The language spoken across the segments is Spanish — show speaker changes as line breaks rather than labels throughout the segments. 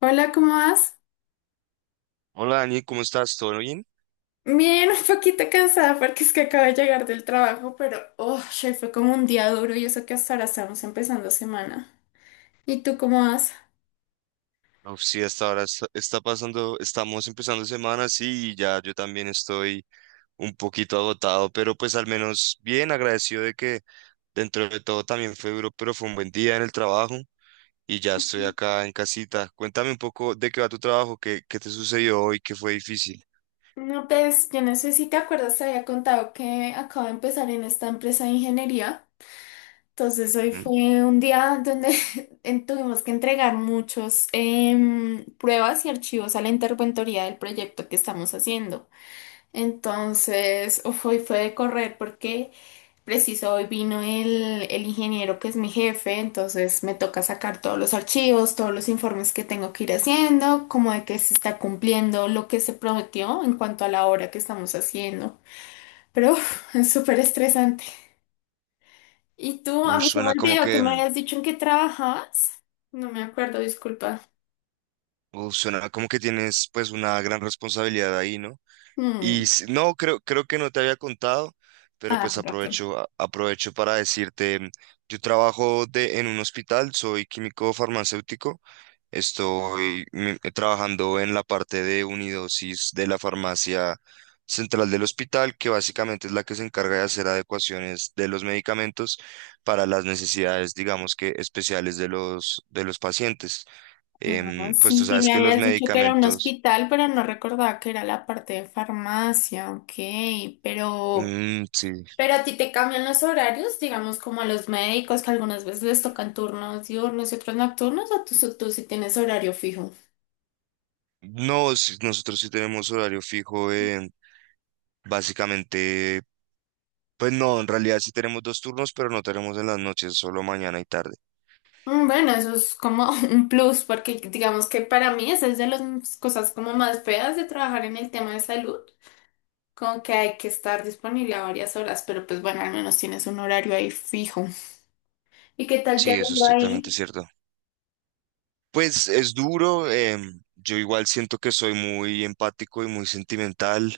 Hola, ¿cómo vas?
Hola Dani, ¿cómo estás? ¿Todo bien?
Bien, un poquito cansada porque es que acabo de llegar del trabajo, pero oh, che, fue como un día duro y eso que hasta ahora estamos empezando semana. ¿Y tú cómo vas?
Uf, sí, hasta ahora está pasando, estamos empezando semana, sí, y ya yo también estoy un poquito agotado, pero pues al menos bien agradecido de que dentro de todo también fue duro, pero fue un buen día en el trabajo y ya estoy acá en casita. Cuéntame un poco de qué va tu trabajo, qué te sucedió hoy, qué fue difícil.
No, pues yo no sé si te acuerdas, te había contado que acabo de empezar en esta empresa de ingeniería. Entonces hoy
Ujú.
fue un día donde tuvimos que entregar muchos pruebas y archivos a la interventoría del proyecto que estamos haciendo. Entonces, uf, hoy fue de correr porque preciso, hoy vino el ingeniero que es mi jefe, entonces me toca sacar todos los archivos, todos los informes que tengo que ir haciendo, como de que se está cumpliendo lo que se prometió en cuanto a la hora que estamos haciendo. Pero uf, es súper estresante. ¿Y tú? A
Uy,
mí se me
suena como
olvidó que
que,
me habías dicho en qué trabajabas. No me acuerdo, disculpa.
uf, suena como que tienes pues una gran responsabilidad ahí, ¿no? Y
Mm.
s- no, creo que no te había contado, pero
Ah,
pues
con razón.
aprovecho, aprovecho para decirte, yo trabajo de, en un hospital, soy químico farmacéutico, estoy trabajando en la parte de unidosis de la farmacia central del hospital, que básicamente es la que se encarga de hacer adecuaciones de los medicamentos para las necesidades, digamos que especiales de los, pacientes.
Ah,
Em, pues tú
sí, sí,
sabes
me
que los
habías dicho que era un
medicamentos...
hospital, pero no recordaba que era la parte de farmacia, ok, pero,
Mm, sí.
Pero a ti te cambian los horarios, digamos como a los médicos que algunas veces les tocan turnos diurnos y otros nocturnos, o tú sí tienes horario fijo.
No, sí, nosotros sí tenemos horario fijo, básicamente, pues no, en realidad sí tenemos dos turnos, pero no tenemos en las noches, solo mañana y tarde.
Mm. Bueno, eso es como un plus, porque digamos que para mí esa es de las cosas como más feas de trabajar en el tema de salud, como que hay que estar disponible a varias horas, pero pues bueno, al menos tienes un horario ahí fijo. ¿Y qué tal te ha
Sí, eso es
ido
totalmente
ahí?
cierto. Pues es duro, em, yo igual siento que soy muy empático y muy sentimental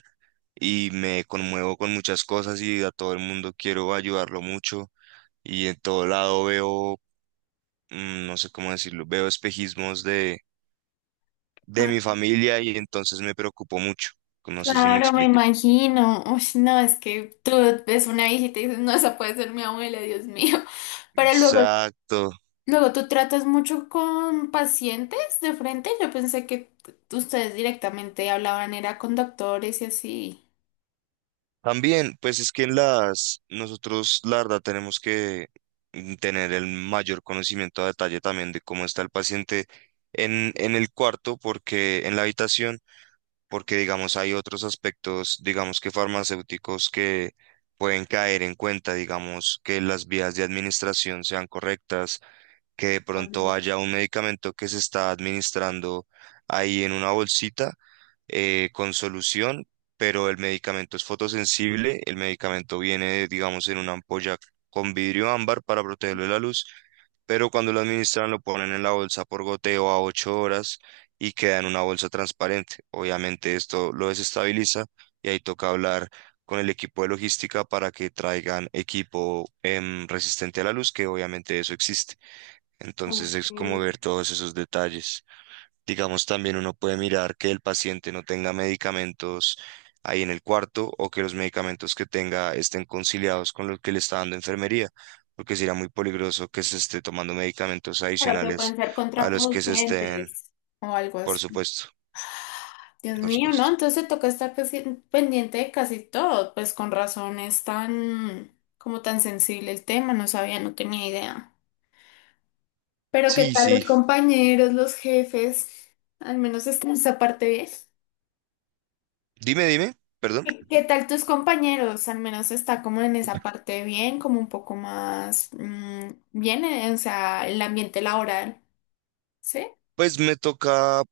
y me conmuevo con muchas cosas y a todo el mundo quiero ayudarlo mucho y en todo lado veo, no sé cómo decirlo, veo espejismos de
Ah,
mi familia y entonces me preocupo mucho. No sé si me
claro, me
explico.
imagino. Uy, no, es que tú ves una hijita y dices, no, esa puede ser mi abuela, Dios mío. Pero luego,
Exacto.
luego, ¿tú tratas mucho con pacientes de frente? Yo pensé que ustedes directamente hablaban, era con doctores y así.
También, pues es que en las, nosotros, la verdad, tenemos que tener el mayor conocimiento a detalle también de cómo está el paciente en el cuarto, porque en la habitación, porque digamos hay otros aspectos, digamos que farmacéuticos que pueden caer en cuenta, digamos que las vías de administración sean correctas, que de pronto
Claro.
haya un medicamento que se está administrando ahí en una bolsita con solución, pero el medicamento es fotosensible, el medicamento viene, digamos, en una ampolla con vidrio ámbar para protegerlo de la luz, pero cuando lo administran lo ponen en la bolsa por goteo a 8 horas y queda en una bolsa transparente. Obviamente esto lo desestabiliza y ahí toca hablar con el equipo de logística para que traigan equipo resistente a la luz, que obviamente eso existe. Entonces es como
Ok.
ver todos esos detalles. Digamos, también uno puede mirar que el paciente no tenga medicamentos ahí en el cuarto o que los medicamentos que tenga estén conciliados con los que le está dando enfermería, porque sería muy peligroso que se esté tomando medicamentos
Pero que pueden
adicionales
ser
a los que se estén,
contraproducentes o algo
por
así.
supuesto,
Dios
por
mío, ¿no?
supuesto.
Entonces te toca estar casi, pendiente de casi todo, pues con razón es tan, como tan sensible el tema, no sabía, no tenía idea. Pero ¿qué
Sí,
tal los
sí.
compañeros, los jefes? Al menos está esa parte bien.
Dime, dime, perdón.
¿Qué tal tus compañeros? Al menos está como en esa parte bien, como un poco más bien, o sea, el ambiente laboral. Sí,
Pues me toca,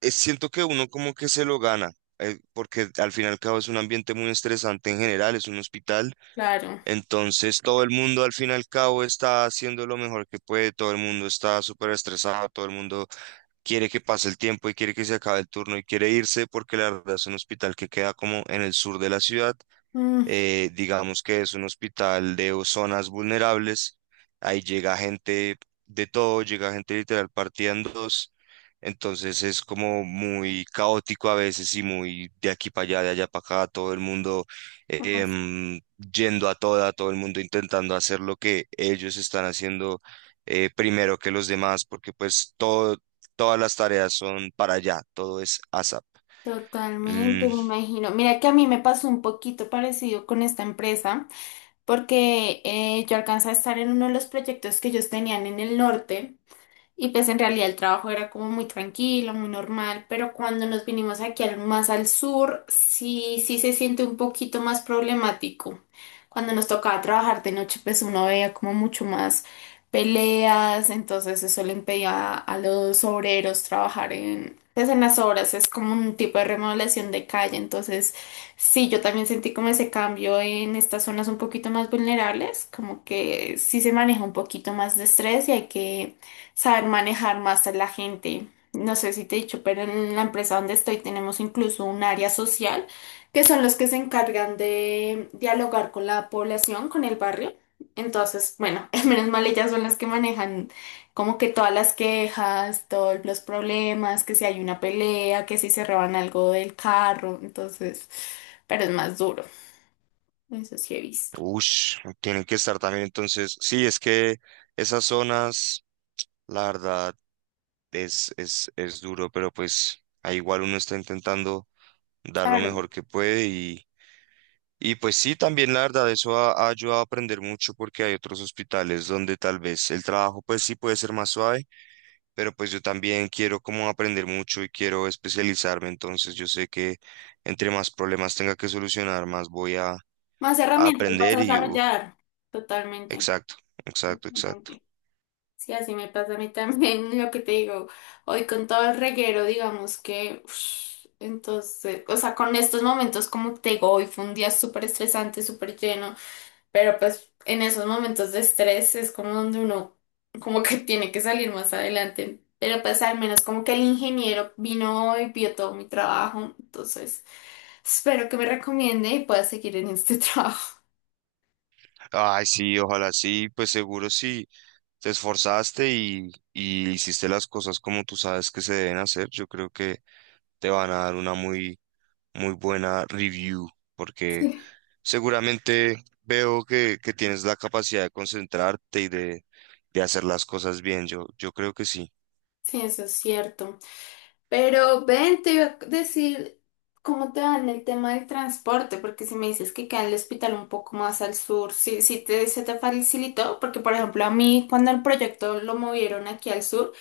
siento que uno como que se lo gana, porque al fin y al cabo es un ambiente muy estresante en general, es un hospital.
claro.
Entonces todo el mundo al fin y al cabo está haciendo lo mejor que puede, todo el mundo está súper estresado, todo el mundo quiere que pase el tiempo y quiere que se acabe el turno y quiere irse porque la verdad es un hospital que queda como en el sur de la ciudad,
Mm,
digamos que es un hospital de o- zonas vulnerables, ahí llega gente de todo, llega gente literal partida en dos, entonces es como muy caótico a veces y muy de aquí para allá, de allá para acá, todo el mundo
ay,
em, yendo a toda, todo el mundo intentando hacer lo que ellos están haciendo primero que los demás, porque pues todo, todas las tareas son para allá, todo es ASAP.
totalmente,
Mm.
me imagino. Mira que a mí me pasó un poquito parecido con esta empresa, porque yo alcancé a estar en uno de los proyectos que ellos tenían en el norte. Y pues en realidad el trabajo era como muy tranquilo, muy normal, pero cuando nos vinimos aquí al, más al sur, sí, sí se siente un poquito más problemático. Cuando nos tocaba trabajar de noche, pues uno veía como mucho más peleas, entonces eso le impedía a los obreros trabajar en, pues en las obras, es como un tipo de remodelación de calle, entonces sí, yo también sentí como ese cambio en estas zonas un poquito más vulnerables, como que sí se maneja un poquito más de estrés y hay que saber manejar más a la gente. No sé si te he dicho, pero en la empresa donde estoy tenemos incluso un área social, que son los que se encargan de dialogar con la población, con el barrio. Entonces, bueno, menos mal ellas son las que manejan como que todas las quejas, todos los problemas, que si hay una pelea, que si se roban algo del carro, entonces, pero es más duro, eso sí he visto.
Ush, tienen que estar también entonces. Sí, es que esas zonas, la verdad, es duro, pero pues ahí igual uno está intentando dar lo
Claro.
mejor que puede y pues sí, también la verdad, eso ha ayudado a aprender mucho porque hay otros hospitales donde tal vez el trabajo pues sí puede ser más suave, pero pues yo también quiero como aprender mucho y quiero especializarme, entonces yo sé que entre más problemas tenga que solucionar, más voy
Más
a
herramientas vas a
aprender y, uf,
desarrollar, totalmente.
exacto, exacto, exacto.
Totalmente. Sí, así me pasa a mí también, lo que te digo, hoy con todo el reguero, digamos que, ush, entonces, o sea, con estos momentos, como te digo, hoy fue un día súper estresante, súper lleno, pero pues en esos momentos de estrés es como donde uno, como que tiene que salir más adelante, pero pues al menos como que el ingeniero vino hoy, vio todo mi trabajo, entonces, espero que me recomiende y pueda seguir en este trabajo.
Ay, sí, ojalá sí, pues seguro si te esforzaste y hiciste las cosas como tú sabes que se deben hacer, yo creo que te van a dar una muy, muy buena review, porque seguramente veo que tienes la capacidad de concentrarte y de hacer las cosas bien, yo creo que sí.
Sí, eso es cierto. Pero ven, te iba a decir cómo te va en el tema del transporte, porque si me dices que queda en el hospital un poco más al sur, sí, sí se te facilitó, porque por ejemplo a mí cuando el proyecto lo movieron aquí al sur,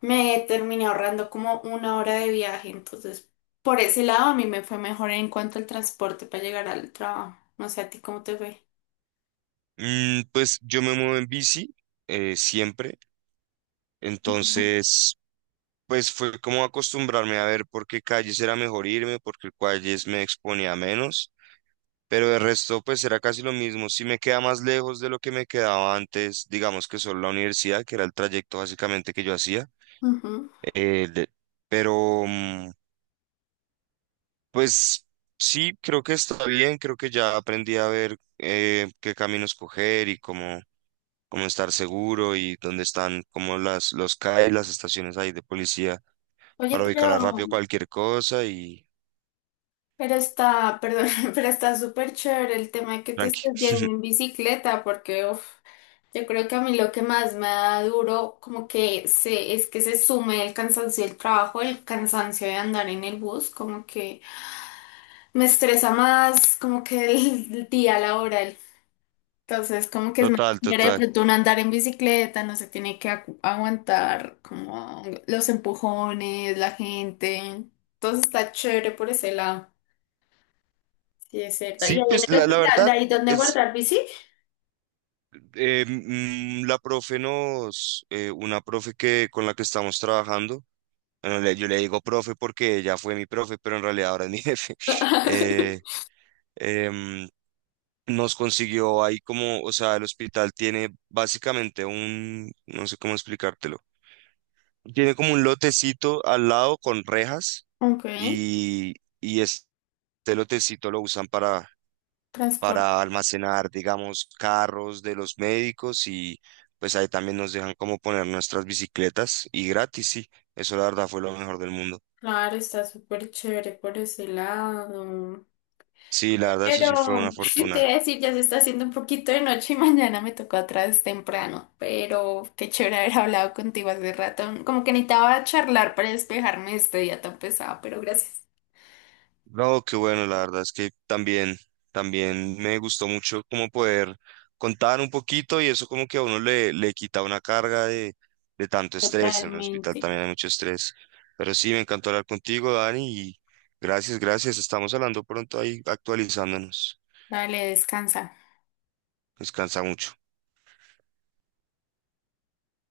me terminé ahorrando como una hora de viaje, entonces por ese lado a mí me fue mejor en cuanto al transporte para llegar al trabajo. No sé, a ti cómo te fue.
Mm, pues yo me muevo en bici, siempre,
Ujú.
entonces... Pues fue como acostumbrarme a ver por qué calles era mejor irme, por qué calles me exponía menos. Pero de resto, pues era casi lo mismo. Si me queda más lejos de lo que me quedaba antes, digamos que solo la universidad, que era el trayecto básicamente que yo hacía.
Ujú.
De- pero, mm, pues sí, creo que está bien, creo que ya aprendí a ver qué caminos coger y cómo, cómo estar seguro y dónde están como las, los CAE, las estaciones ahí de policía
Oye,
para ubicar
pero
rápido cualquier cosa y
Pero está, perdón, pero está súper chévere el tema de que te
tranqui.
estés yendo en bicicleta, porque uf, yo creo que a mí lo que más me da duro como que se, es que se sume el cansancio del trabajo, el cansancio de andar en el bus, como que me estresa más como que el día laboral. Entonces, como que es más
Total,
chévere de
total.
pronto uno andar en bicicleta, no se tiene que aguantar como los empujones, la gente. Entonces está chévere por ese lado. Sí, es cierto. Y ahí
Sí, pues
en el
la
hospital, de
verdad.
ahí donde
Es
guardar bici.
eh, la profe nos, una profe que con la que estamos trabajando, bueno, le- yo le digo profe porque ella fue mi profe, pero en realidad ahora es mi jefe, eh, em, nos consiguió ahí como, o sea, el hospital tiene básicamente un, no sé cómo explicártelo, tiene como un lotecito al lado con rejas
Ok,
y, y este lotecito lo usan
transporte.
para almacenar, digamos, carros de los médicos y pues ahí también nos dejan como poner nuestras bicicletas y gratis, sí. Eso la verdad fue lo mejor del mundo.
Claro, está súper chévere por ese lado.
Sí, la verdad eso sí fue
Pero
una
te
fortuna.
voy a decir, ya se está haciendo un poquito de noche y mañana me tocó atrás temprano. Pero qué chévere haber hablado contigo hace rato. Como que necesitaba charlar para despejarme de este día tan pesado, pero gracias.
No, qué bueno, la verdad es que también me gustó mucho como poder contar un poquito y eso como que a uno le quita una carga de tanto estrés. En el hospital
Totalmente.
también hay mucho estrés. Pero sí, me encantó hablar contigo, Dani, y gracias, gracias. Estamos hablando pronto ahí, actualizándonos.
Dale, descansa.
Descansa mucho.